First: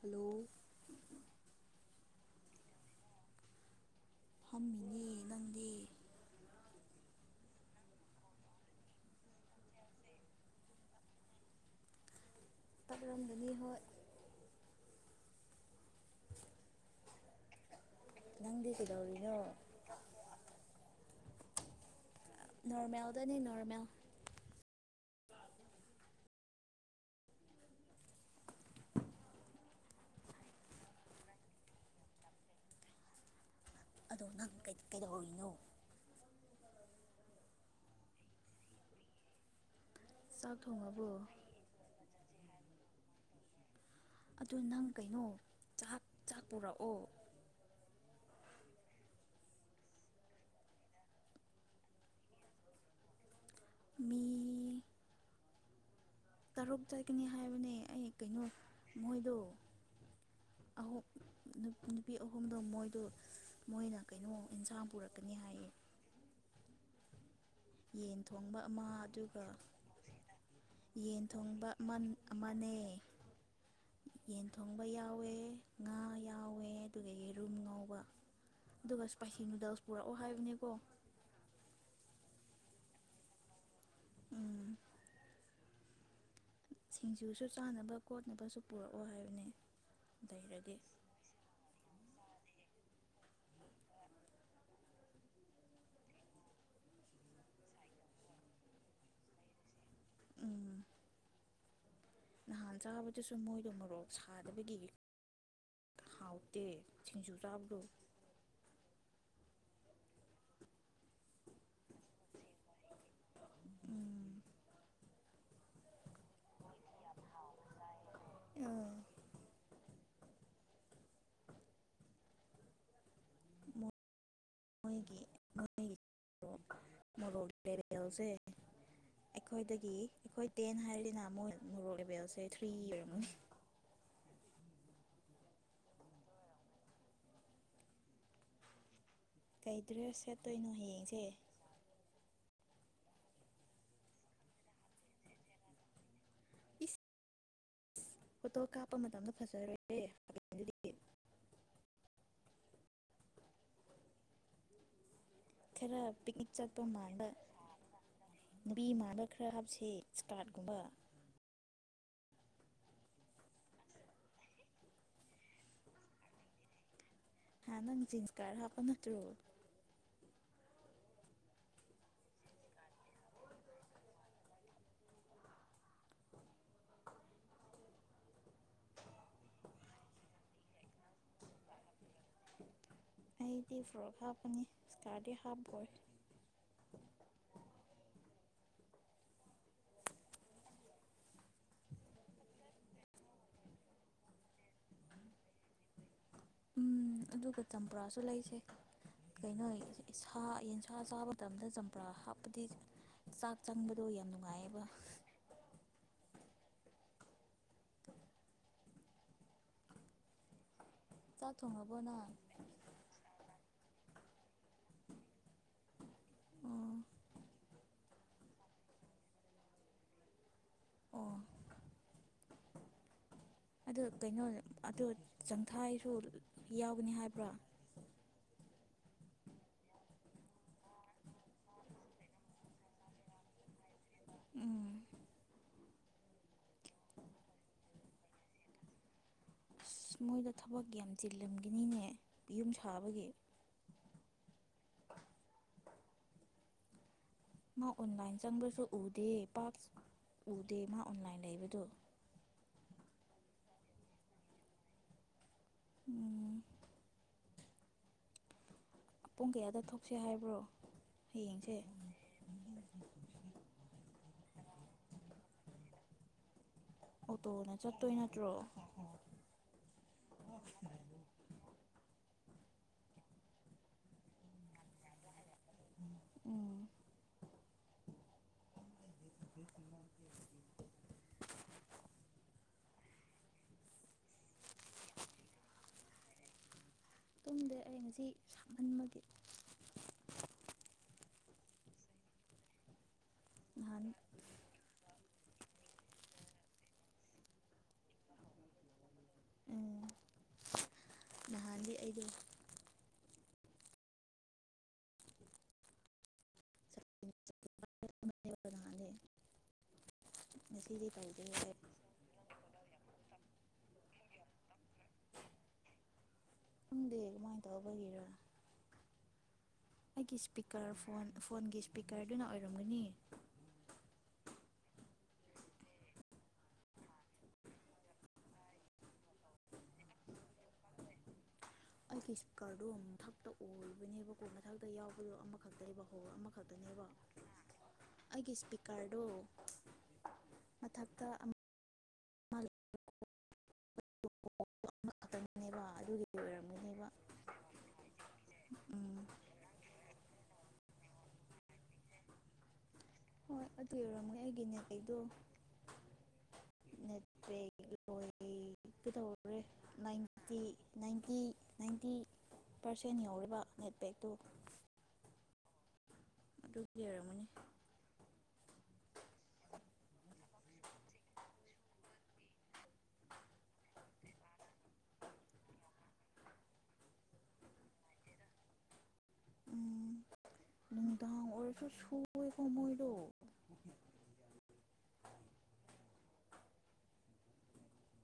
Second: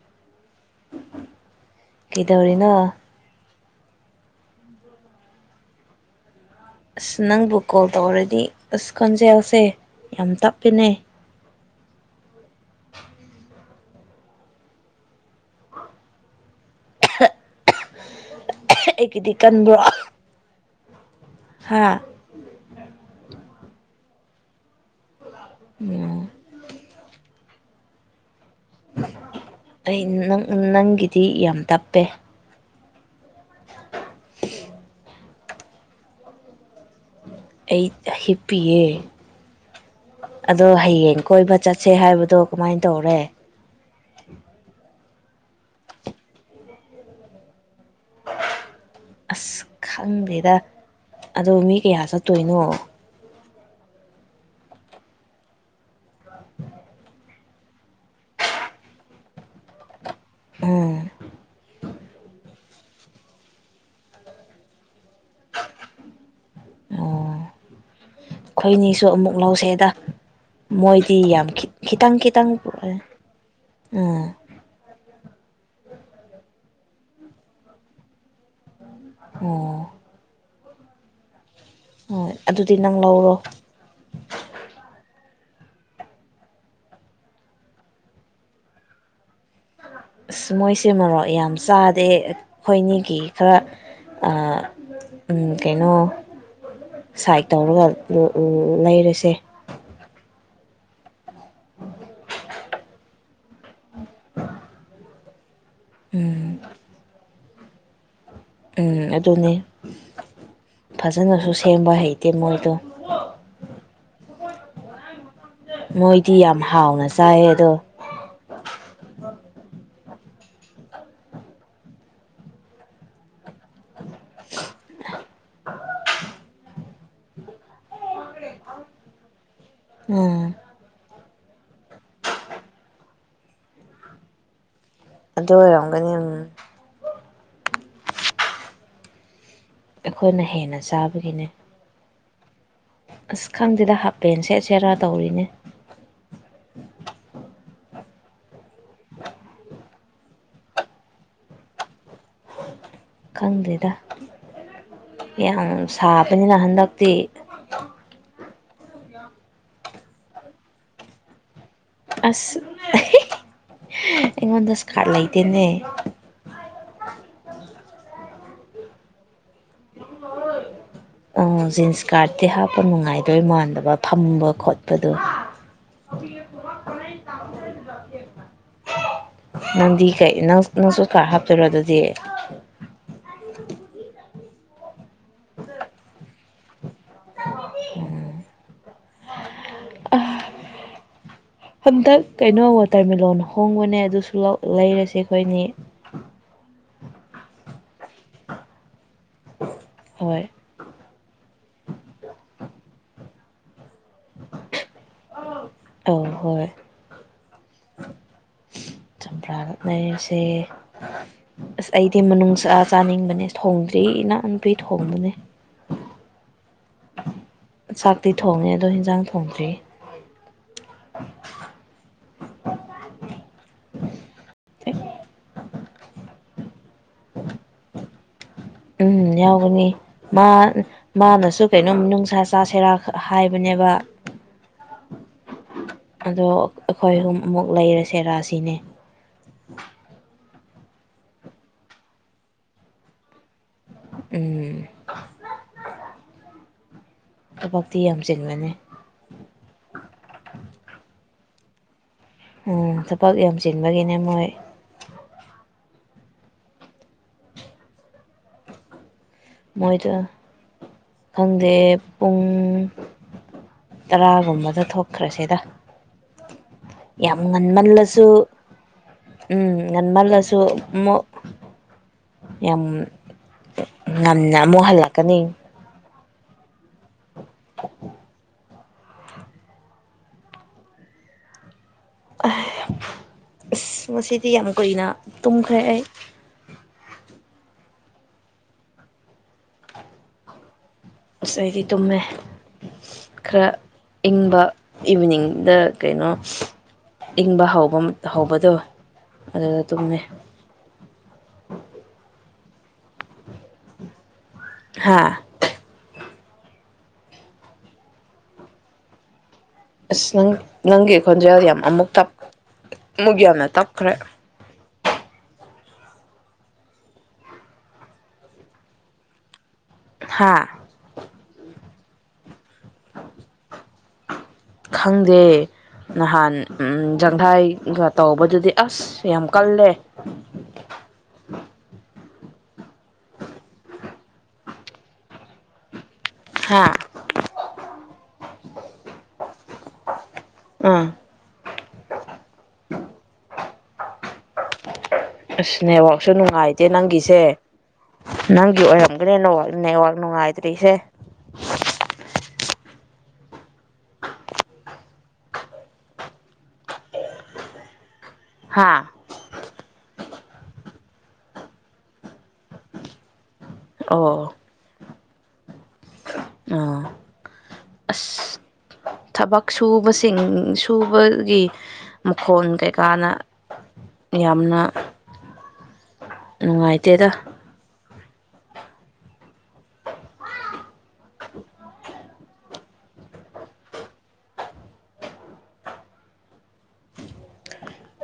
hello ꯅ ꯐꯝꯃꯤꯅꯤ ꯅꯪꯗꯤ ꯑꯁ ꯅꯪꯕꯨ ꯀꯣꯜ ꯇꯧꯔꯗꯤ ꯑꯁ ꯈꯣꯟꯖꯦꯜꯁꯦ ꯌꯥꯝ ꯇꯞꯄꯤꯅꯦ [inaudible] ꯅꯪꯗꯤ ꯑꯩꯒꯤꯗꯤ ꯀꯩꯗꯧꯔꯤꯅꯣ ꯀꯟꯕ꯭ꯔꯣ ꯍꯥ ꯅꯣꯔꯃꯦꯜꯗꯅꯦ ꯅꯣꯔꯃꯦꯜ [unintelligible] ꯑꯩꯪ ꯅꯪꯒꯤꯗꯤ ꯌꯥꯝ ꯇꯞꯄꯦ ꯑꯗꯣ ꯅꯪ ꯀꯩꯗꯧꯔꯤꯅꯣ ꯑꯩ ꯍꯤꯞꯄꯤꯌꯦ ꯆꯥꯛ ꯑꯗꯣ ꯊꯣꯡꯉꯕꯣ ꯍꯌꯦꯡ ꯀꯣꯏꯕ ꯆꯠꯁꯦ ꯍꯥꯏꯕꯗ ꯑꯗꯣ ꯀꯃꯥꯏꯅ ꯇꯧꯔꯦ ꯑꯗꯨ ꯅꯪ ꯀꯩꯅꯣ ꯆꯥꯛ ꯆꯥꯛ ꯄꯨꯔꯛꯑꯣ ꯑꯁ ꯈꯪꯗꯦꯗ ꯑꯗꫭ ꯃꯤ ꯀꯌꯥ ꯆꯠꯇꯣꯏꯅꯣ [unintelligible] ꯇꯔꯨꯛ ꯆꯠꯀꯅꯤ ꯍꯥꯏꯕꯅꯦ ꯑꯩ ꯀꯩꯅꯣ ꯃꯣꯏꯗꯣ ꯎꯝ ꯑꯍꯨꯝ ꯅꯨꯄꯤ ꯑꯍꯨꯝꯗ ꯃꯣꯏ ꯑꯗꯨ ꯃꯣꯏꯅ ꯀꯩꯅꯣ ꯑꯦꯟꯁꯥꯡ ꯄꯨꯔꯛꯀꯅꯤ ꯍꯥꯏꯌꯦ ꯑꯣ ꯌꯦꯟ ꯊꯣꯡꯕ ꯑꯃ ꯑꯩꯈꯣꯏꯅꯤꯁꯨ ꯑꯃꯨꯛ ꯑꯗꯨꯒ ꯂꯧꯁꯦꯗ ꯃꯣꯏꯗꯤ ꯌꯦꯟ ꯌꯥꯝ ꯊꯣꯡꯕ ꯈꯤꯇꯪ ꯈꯤꯇꯪ ꯑꯃꯅꯦ ꯄꯨꯔꯛꯑꯦ ꯎꯝ ꯌꯦꯟ ꯊꯣꯡꯕ ꯌꯥꯎꯋꯦ ꯉꯥ ꯌꯥꯎꯋꯦ ꯑꯗꯨꯒ ꯌꯦꯔꯨꯝ ꯉꯥꯎꯧꯕ ꯑꯗꯨꯒ ꯏꯁꯄꯥꯏꯁꯤ ꯑꯣ ꯅꯨꯗꯜꯁ ꯄꯨꯔꯛꯑꯣ ꯍꯥꯏꯕꯅꯦ ꯀꯨ ꯍꯣꯏ ꯑꯗꯨꯗꯤ ꯅꯪ ꯂꯧꯔꯣ ꯎꯝ ꯁꯤꯡꯖꯨꯁꯨ ꯆꯥꯅꯕ ꯈꯣꯠꯅꯕꯁꯨ ꯄꯨꯔꯛꯑꯣ ꯍꯥꯏꯕꯅꯦ ꯑꯁ ꯂꯩꯔꯗꯤ ꯃꯣꯏꯁꯦ ꯃꯔꯣꯔꯣꯛ ꯌꯥꯝ ꯆꯥꯗꯦ ꯑꯩꯈꯣꯏꯅꯤꯒꯤ ꯈꯔ ꯀꯩꯅꯣ ꯁꯥꯏꯠ ꯇꯧꯔꯒ ꯂꯩꯔꯁꯦ ꯎꯝ ꯅꯍꯥꯟ ꯆꯥꯕꯗꯁꯨ ꯃꯣꯏꯗꯣ ꯃꯣꯛ ꯁꯥꯗꯕꯒꯤ ꯎꯝ ꯍꯥꯎꯇꯦ ꯊꯁꯤꯡꯖꯨꯔꯥ ꯇꯨ ꯎꯝ ꯑꯗꯨꯅꯤ ꯐꯖꯅꯁꯨ ꯁꯤ ꯊꯕ ꯍꯥꯏꯇ ꯃꯣꯏꯗ ꯃꯣꯏ ꯏꯗꯤ ꯌꯥꯝ ꯍꯥꯎꯅ ꯆꯥꯏꯑꯌꯦ ꯑꯗꯣ ꯣꯏꯒꯤꯣꯏꯒꯤ ꯃꯣꯔꯣꯛꯔꯤꯦꯜꯁꯦ ꯑꯩꯈꯣꯏꯗꯒꯤ ꯎꯝ ꯑꯩꯈꯣꯏ ꯇꯦꯟ ꯍꯥꯏꯔꯅꯤꯅ ꯃꯣꯏ ꯃꯣꯔꯣꯛ ꯑꯦꯦꯕꯦꯜꯁꯦ ꯊ꯭ꯔꯤ ꯏꯔꯝꯅꯤ ꯑꯗꯨ ꯑꯣꯏꯔꯝꯒꯅꯤ ꯎꯝ ꯀꯩ ꯗ꯭ꯔꯦꯁ ꯑꯩꯈꯣꯏꯅ ꯁꯦꯠꯇꯣꯏꯅꯣ ꯍꯦꯟꯅ ꯍꯌꯦꯡꯁꯦ ꯆꯥꯕꯒꯤꯅꯦ ꯑꯁ ꯈꯪꯗꯦꯗ ꯍꯥꯞꯄꯦꯟ ꯁꯦꯠꯁꯦꯔꯥ ꯇꯧꯔꯤꯅꯦ ꯏꯁ ꯑꯣꯗꯣ ꯀ ꯀꯄ ꯃꯇꯝꯗ ꯐꯖꯔꯣꯏ [unintelligible] ꯈꯪꯗ꯭ꯔꯤꯗ ꯌꯥꯝ ꯈꯔ ꯄꯤꯛꯅꯤꯛ ꯁꯥꯕꯅꯤꯅ ꯆꯠꯄ ꯍꯟꯗꯛꯇꯤ ꯃꯥꯟꯕ ꯅꯨꯄꯤ ꯃꯥꯟꯕ ꯈꯔ ꯍꯥꯞꯁꯦ ꯏꯁꯀꯥꯔꯠꯀꯨꯝꯕ ꯑꯁ ꯑꯩꯉꯣꯟꯗ ꯁ ꯀꯥꯔꯠ ꯂꯩꯇꯦꯅꯦ ꯍ ꯅꯝ ꯀꯥꯔ ꯍꯀ ꯃꯠꯇ꯭ꯔꯣꯣ ꯑ ꯖꯤꯟꯁ ꯀꯥꯔꯇꯤ ꯍꯥꯞꯄ ꯅꯨꯡꯉꯥꯏꯗꯣꯏ ꯃꯥꯟꯗꯕ ꯐꯝꯕ ꯈꯣꯠꯄꯗꯨꯣ ꯅꯪꯗꯤ ꯀꯩꯪ ꯅꯪꯁꯨ ꯀꯥꯔꯠ ꯍꯥꯞꯇꯣꯏꯔꯣ ꯑꯗꯨꯗꯤ ꯑꯩꯗꯤ ꯐ꯭ꯔꯣꯛ ꯍꯥꯞꯄꯅꯤ ꯏꯁꯀꯥꯔꯤ ꯍꯥꯞꯄꯣꯏ ꯎꯝ ꯍꯟꯗꯛ ꯀꯩꯅꯣ ꯋꯥꯇꯔꯃꯦꯂꯂꯣꯟ ꯍꯣꯡꯕꯅꯦ ꯑꯗꯨꯁꯨ ꯂꯩꯔꯁꯦ ꯑꯩꯈꯣꯏꯅꯤ ꯎꯝ ꯑꯗꯨꯒ ꯆꯝꯄ꯭ꯔꯥꯁꯨ ꯂꯩꯁꯦ ꯀꯩꯅꯣ ꯍꯣꯏ ꯌꯦꯟꯁꯥ ꯆꯥꯕ ꯃꯇꯝꯗ ꯆꯝꯄ꯭ꯔꯥ ꯍꯥꯞꯄꯗꯤ ꯆꯥꯛ ꯆꯪꯕ ꯑꯗꯣ ꯌꯥꯝ ꯅꯨꯡꯉꯥꯏꯑꯕ ꯆꯝꯄ꯭ꯔꯥꯒꯅꯔꯤꯁꯦ ꯆꯥꯛ ꯑꯁ ꯊꯣꯡꯉꯕꯣ ꯑꯩꯗꯤ ꯅꯪ ꯃꯅꯨꯡ ꯆꯑ ꯆꯥꯅꯤꯡꯕꯅꯦ ꯊ ꯁꯤ ꯏꯅꯥꯅꯨꯄꯤ ꯊꯣꯡꯕꯅꯦ ꯑꯣ ꯆꯥꯛꯇꯤ ꯊꯣꯡꯉꯦ ꯑꯗꯣ ꯌꯦꯟꯖꯥꯡ ꯊꯣꯡꯗ꯭ꯔꯤ ꯑꯣ ꯑꯗꯨ ꯀꯩꯅꯣ ꯑꯗꯨ ꯆꯪꯊꯥꯏꯁꯨ ꯌꯥꯎꯒꯅꯤ ꯍꯥꯏꯕ꯭ꯔꯥ ꯎꯝ ꯌꯥꯎꯒꯅꯤ ꯃꯥ ꯃꯥꯅꯁꯨ ꯀꯩꯅꯣꯝ ꯅꯨꯡꯁꯥ ꯆꯥ ꯁꯦꯔꯥꯛ ꯍꯥꯏꯕꯅꯦꯕ ꯎꯝ ꯑꯗꯣ ꯑꯩꯈꯣꯏ ꯑꯍꯨꯝ ꯑꯃꯨꯛ ꯂꯩꯔꯁꯦ ꯔꯥꯁꯤꯅꯦ ꯑꯁ ꯃꯣꯏꯗ ꯊꯕꯛ ꯌꯥꯝ ꯆꯤꯜꯂꯝꯈꯤꯅꯤꯅꯦ ꯌꯨꯝ ꯁꯥꯕꯒꯤ ꯎꯝ ꯃꯥ ꯊꯕꯛꯇꯤ ꯌꯥꯝ ꯑꯣꯟꯂꯥꯏꯟ ꯆꯤꯟꯕꯅꯦ ꯆꯪꯕꯁꯨ ꯎꯗꯦ ꯄꯞ ꯎꯗꯦ ꯃꯥ ꯑꯣꯟꯂꯥꯏꯟ ꯂꯩꯕꯗꯣ ꯎꯝ ꯊꯕꯛ ꯌꯥꯝꯁꯤꯟꯕꯒꯤꯅꯦ ꯃꯣꯏ ꯎꯝ ꯄꯨꯡ ꯀꯌꯥꯗ ꯃꯣꯏꯗꯣ ꯊꯣꯛꯁꯦ ꯍꯥꯏꯕ꯭ꯔꯣ ꯈꯪꯗꯦ ꯍꯌꯦꯡꯁꯦ ꯄꯨꯡ ꯇꯔꯥꯒꯨꯝꯕꯗ ꯊꯣꯛꯈ꯭ꯔꯁꯤꯗ [unintelligible] ꯌꯥꯝ ꯑꯣꯇꯣꯅ ꯆꯠꯇꯣꯏ ꯉꯟꯃꯜꯂꯁꯨ ꯅꯠꯇ꯭ꯔꯣ ꯎꯝ ꯉꯟꯃꯜꯂꯁꯨ ꯌꯥꯝ ꯉꯟꯅ ꯑꯃꯨꯛ ꯍꯜꯂꯛꯀꯅꯤ ꯎꯝ [unintelligible] ꯑꯁ ꯃꯁꯤꯗꯤ ꯌꯥꯝ ꯀꯨꯏꯅ ꯇꯨꯝꯈ꯭ꯔꯦ ꯑꯩ ꯇꯨꯡꯗ ꯑꯩ ꯉꯁꯤ ꯁꯝꯍꯟꯕꯒꯤ ꯉꯥꯏꯗꯤ ꯇꯨꯝꯃꯦ ꯈꯔ ꯅꯍꯥꯟ ꯏꯪꯕ ꯏꯚꯅꯤꯡ ꯗ ꯀꯩꯅꯣ ꯏꯪꯕ ꯍꯧꯕ ꯍꯧꯕꯗꯣ ꯑꯗꯨꯗ ꯎꯝ ꯇꯃꯦꯃꯦ ꯅꯍꯥꯟꯗꯤ ꯑꯩꯗꯣ ꯍꯥꯥ ꯗꯦ ꯑꯁ ꯅꯪ ꯅꯪꯒꯤ ꯈꯣꯟꯖꯦꯜ ꯑꯩ ꯌꯥꯝ ꯑꯃꯨꯛ ꯑꯃꯨꯛ ꯌꯥꯝꯅ ꯇꯞ ꯈꯔꯦ ꯎ ꯗ ꯃꯥꯏꯗ ꯍꯕ ꯍꯔꯣ ꯑꯩꯒꯤ ꯍꯥ ꯏꯁꯄꯤꯀꯔ ꯐꯣꯟ ꯐꯣꯟꯒꯤ ꯏꯁꯄꯤꯀꯔꯗꯨꯅ ꯑꯣꯏꯔ ꯈꯪꯗꯦ ꯅꯍꯥꯟ ꯖꯪꯈꯥꯏꯒ ꯇꯧꯕꯗꯨꯗꯤ ꯑꯁ ꯌꯥꯝ ꯀꯜꯂꯦ ꯑꯩꯒꯤ ꯏꯁꯄꯤꯀꯔꯗꯣ ꯃꯊꯛꯇ ꯑꯣꯏꯔꯤꯕꯅꯦꯕꯀꯣ ꯃꯊꯛꯇ ꯌꯥꯎꯕꯗꯣ ꯑꯃꯈꯛꯇ ꯂꯩꯕꯣ ꯍ ꯍꯥ ꯑꯃꯈꯛꯇꯅꯦꯕꯣ ꯑꯩꯒꯤ ꯏꯁꯄꯤꯀꯔꯗꯨꯣ ꯑꯥ ꯃꯊꯛꯇ [unintelligible] [unintelligible] ꯑꯁ ꯑꯗꯨꯒꯤ ꯅꯦꯠꯋꯥꯛꯁꯨ ꯅꯨꯡꯉꯥꯏꯇꯦ ꯑꯣꯏꯔꯝꯒꯅꯦꯕ ꯅꯪꯒꯤꯁꯦ ꯅꯪꯒꯤ ꯎꯝ ꯑꯣꯏꯔꯝꯒꯅꯦ ꯅꯋ ꯅꯦꯠꯋꯥꯛ ꯅꯨꯡꯉꯥꯏꯇ꯭ꯔꯤꯁꯦ ꯍ ꯍꯣꯏ ꯑꯗꯨ ꯌꯧꯔꯝꯒꯦ ꯑꯩꯒꯤꯅꯦꯀꯩꯗꯣ ꯅꯠꯇ꯭ꯔꯦ ꯍꯣꯏ ꯍꯥ ꯀꯗꯧꯔꯦ ꯅꯥꯏꯟꯇꯤ ꯅꯥꯏꯟꯇꯤ ꯅꯥꯏꯟꯇꯤ ꯄꯥꯔꯁꯦꯟ ꯌꯧꯔꯤꯕ ꯑꯣ ꯑꯗꯨ ꯑꯥ ꯂꯩꯔꯝꯃꯅꯤ ꯑꯁ ꯊꯕꯛ ꯁꯨꯕꯁꯤꯡ ꯁꯨꯕꯒꯤ ꯃꯈꯣꯣꯟ ꯀꯩꯀꯥꯅ ꯌꯥꯝꯅ ꯅꯨꯡꯉꯥꯏꯇꯦꯗ ꯎ ꯂꯗ ꯑꯣꯔꯁꯨ ꯁꯣꯏ ꯀꯃꯣꯏꯔꯣ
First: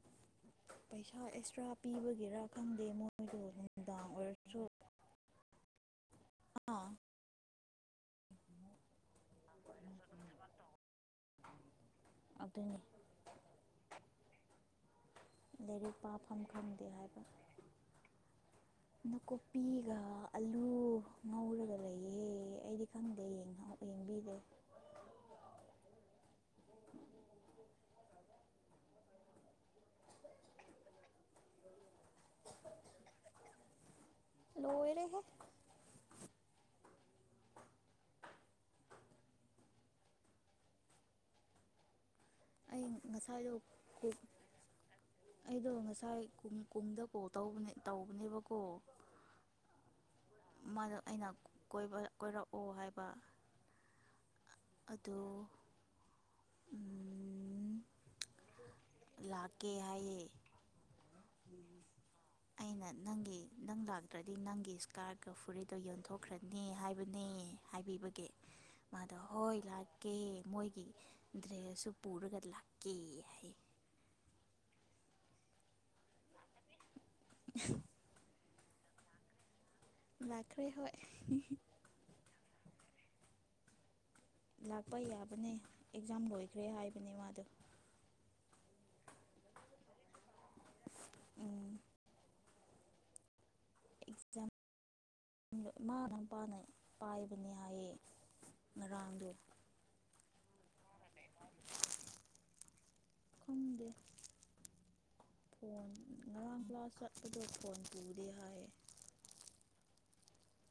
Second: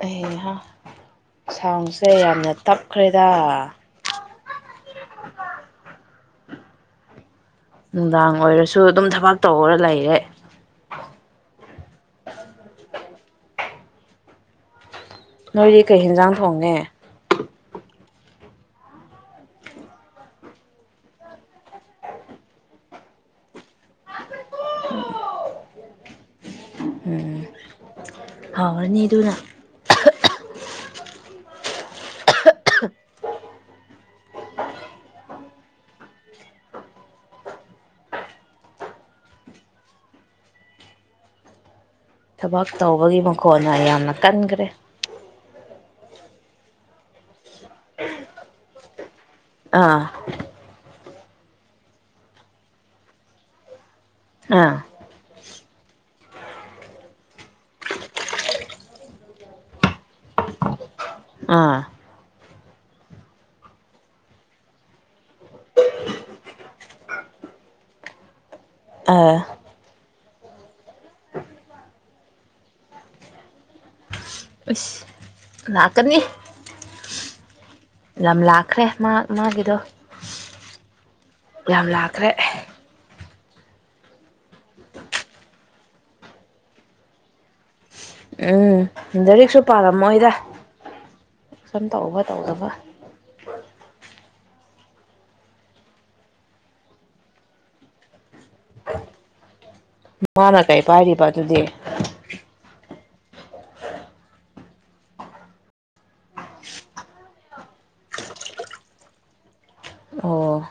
ꯑꯩꯍꯥ ꯄꯩꯥ ꯑꯦꯛꯁꯇ꯭ꯔꯥ ꯁꯥꯎꯟꯁꯦ ꯄꯤꯕꯒꯤꯦꯔꯥ ꯌꯥꯝꯅ ꯈꯪꯗꯦ ꯇꯞꯈ꯭ꯔꯦꯗ ꯃꯣꯏꯗꯣ ꯅꯨꯡꯗꯥꯡ ꯑꯣꯏꯔ ꯑꯥ ꯅꯨꯡꯗꯥꯡ ꯑꯣꯏꯔꯁꯨ ꯑꯗꯨꯝ ꯊꯕꯛ ꯇꯧꯔ ꯂꯩꯔꯦ ꯑꯗꯨꯗꯅꯤ ꯅꯣꯏꯗꯤ ꯀꯩ ꯌꯦꯦꯟꯖꯥꯡ ꯊꯣꯡꯉꯦ ꯑꯀꯨꯞꯄꯤꯒ ꯑꯂꯨ ꯉꯧꯔꯒ ꯂꯩꯌꯦꯦ ꯑꯩꯗꯤ ꯈꯪꯗꯦ ꯌꯦꯡꯕꯤꯗꯦ ꯐꯥꯎꯔꯅꯤ ꯑꯗꯨꯅ ꯅꯣ ꯔ ꯍꯦ ꯊꯕꯛ ꯑꯩ ꯇꯧꯕꯒꯤ ꯉꯁꯥꯏꯗꯣ ꯃꯈꯣꯅ ꯌꯥꯝꯅ ꯀꯟꯈ꯭ꯔꯦ ꯑꯩꯗꯣ ꯉꯁꯥꯏ ꯀꯨꯝꯗ ꯀꯣ ꯇ ꯇꯧꯕꯅꯦꯕꯀꯣ ꯑꯥ ꯃꯥꯅ ꯑꯩꯅ ꯀꯣꯏꯔꯛꯑꯣ ꯍꯥꯏꯕ ꯑꯥ ꯑꯗꯨ ꯎ ꯂꯥꯛꯀꯦ ꯍꯥꯏꯌꯦꯦ ꯑꯥ ꯑꯩꯅ ꯅꯪꯒꯤ ꯅꯪ ꯂꯥꯛꯇ꯭ꯔꯗꯤ ꯅꯪꯒꯤ ꯏꯁꯀꯥꯔꯀ ꯐꯨꯔꯤꯗꯣ ꯌꯣꯟꯊꯣꯛꯈ꯭ꯔꯅꯤ ꯍꯥꯏꯕꯅꯦ ꯍꯥꯏꯕꯤꯕꯒꯤꯦ ꯃꯥꯗ ꯑꯥ ꯍꯣꯏ ꯂꯥ ꯀ ꯃꯒꯤ꯭ꯔꯦꯁꯨꯄ ꯄꯨꯔꯒꯗ ꯂꯥꯛꯀꯤ ꯏꯁ ꯂꯥꯛꯀꯅꯤ [unintelligible] ꯌꯥꯝ ꯂꯥꯛꯈ꯭ꯔꯦ ꯃꯥ ꯃꯥꯒꯤꯗꯣ ꯂꯥꯛ꯭ꯔꯦ ꯍ ꯌꯥꯝ ꯂꯥꯛꯈ꯭ꯔꯦ ꯂꯥꯛꯄ ꯌꯥꯕꯅꯦ ꯑꯦꯛꯖꯥꯝ ꯂꯣꯏꯈ꯭ꯔꯦ ꯍꯥꯏꯕꯅꯤ ꯃꯥꯗꯣ ꯎꯝ ꯂꯔꯤꯛꯁꯨ ꯄꯥꯜꯂꯝꯃꯣꯏꯗ ꯎꯝ ꯁꯨꯝ ꯇꯧꯕ ꯇꯧꯗꯕ ꯑꯦꯛꯖꯥꯝ ꯏꯃꯥꯅ ꯃꯄꯥꯅ ꯄꯥꯏꯕꯅꯦ ꯍꯥꯏꯌꯦ ꯉꯔꯥꯡꯗꯣ ꯃꯥꯅ ꯀꯩ ꯄꯥꯏꯔꯤꯕ ꯑꯗꯨꯗꯤ ꯈꯪꯗꯦ ꯐꯣꯟ ꯉꯔꯥꯡ ꯀ꯭ꯂꯥꯁ ꯆꯠꯄꯗ ꯐꯣꯟ ꯇꯗꯦ ꯍꯥꯏ ꯑꯣ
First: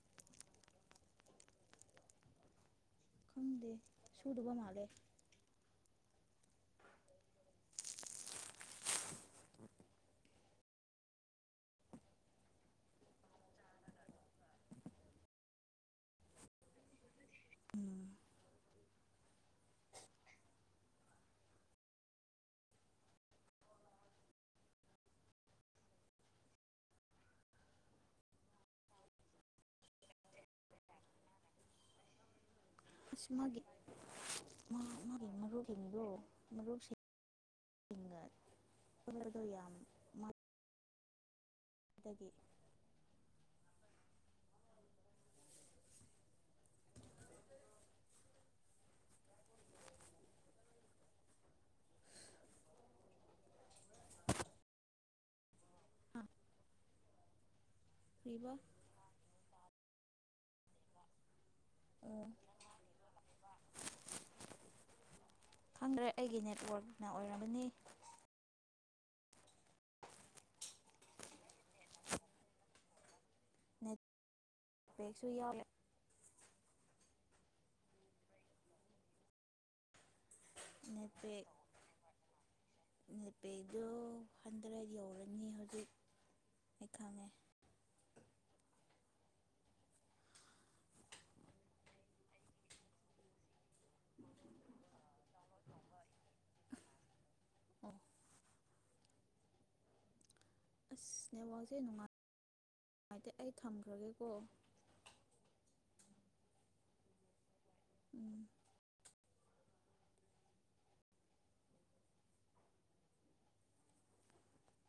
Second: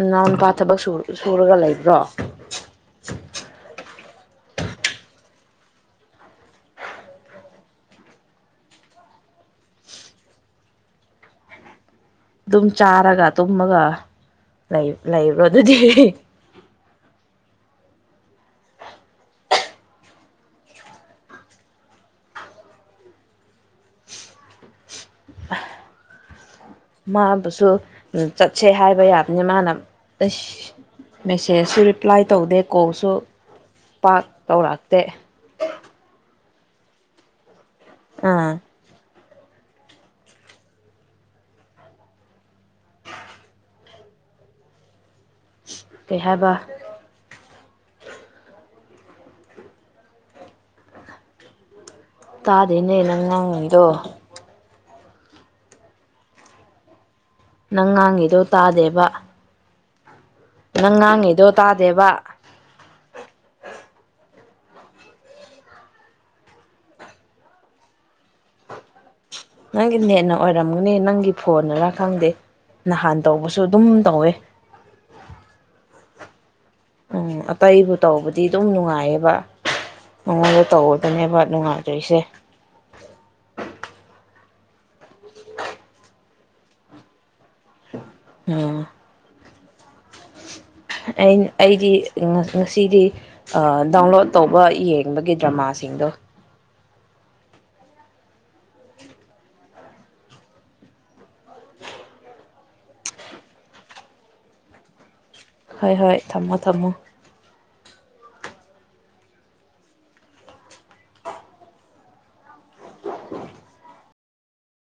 ꯎꯅꯥꯎ ꯅꯨꯨꯄꯥ ꯊꯕꯛ ꯁꯨꯔꯒ ꯂꯩꯕ꯭ꯔꯣ ꯈꯪꯗꯦ ꯁꯨꯗꯕ ꯃꯥꯂꯦ ꯑꯗꯨꯝ ꯆꯥꯔꯒ ꯇꯨꯝꯃꯒ ꯂꯩꯕ꯭ꯔꯣ ꯑꯗꯨꯗꯤ ꯎꯝ ꯃꯥꯕꯨꯁꯨ ꯁꯦ ꯍꯥꯏꯕ ꯌꯥꯕꯅꯤ ꯃꯥꯅꯁ ꯃꯦꯁꯦꯁꯁꯨ ꯔꯤꯄ꯭ꯂꯥꯏ ꯇꯧꯗꯦ ꯀꯣꯜꯁꯨ ꯑꯁ ꯃꯥꯒꯤ ꯄꯥꯛ ꯇꯧꯔꯛꯇꯦ ꯃꯨꯞ ꯁꯤ ꯑꯥ ꯔꯗ ꯌꯥꯝ ꯑꯗꯒꯤ ꯀꯩ ꯍꯥꯏꯕ ꯇꯥꯗꯤꯅꯦ ꯅꯪ ꯉꯥꯡꯏꯗꯣ ꯅꯪ ꯉꯥꯡꯏꯗꯣ ꯀꯔꯤꯕ ꯇꯥꯗꯦꯕ ꯅꯪ ꯉꯥꯡꯉꯤꯗꯣ ꯇꯥꯗꯦꯕ ꯑꯥ ꯈꯪꯗ꯭ꯔꯦ ꯑꯩꯒꯤ ꯅꯦꯠꯋꯥꯛꯛꯅ ꯑꯣꯏꯔꯝꯒꯅꯤ ꯅꯪꯒꯤ ꯅꯦꯠꯅ ꯑꯣꯏꯔꯝꯒꯅꯤ ꯅꯪꯒꯤ ꯐꯣꯟꯅꯔ ꯈꯪꯗꯦ ꯅꯍꯥꯟ ꯇꯧꯕꯁꯨ ꯑꯗꯨꯝ ꯇꯧꯋꯦ ꯅꯦꯠꯁꯨ ꯌꯥꯎꯏ ꯎꯝ ꯑꯇꯩꯕꯨ ꯇꯧꯕꯗꯤ ꯑꯗꯨꯝ ꯅꯨꯡꯉꯥꯏꯌꯦꯕ ꯃꯉꯣꯟꯗ ꯇꯧꯔꯗꯅꯦꯕ ꯅꯦꯠꯄꯦꯛ ꯅꯨꯡꯉꯥꯏꯇꯣꯏꯁꯦ ꯑꯗꯨ ꯍꯟꯗꯔ ꯌꯧꯔꯅꯤ ꯍꯧꯖꯤꯛ ꯑꯩ ꯈꯪꯉꯦ ꯎꯝ ꯑꯩꯗꯤ ꯉꯁꯤꯗꯤ ꯗꯥꯎꯟꯂꯣꯗ ꯇꯧꯕ ꯌꯦꯡꯕꯒꯤ ꯗ꯭ꯔꯃꯥꯁꯤꯡꯗꯣ ꯑꯣ ꯑꯁ ꯅꯦꯇꯩꯔꯀꯁꯤ ꯅꯨꯡꯉꯥꯏꯇꯦ ꯑꯩ ꯊꯝꯈ꯭ꯔꯒꯦꯀꯣ ꯍꯣꯏ ꯍꯣꯏ ꯊꯝꯃꯣ ꯊꯝꯃꯣ ꯎꯝ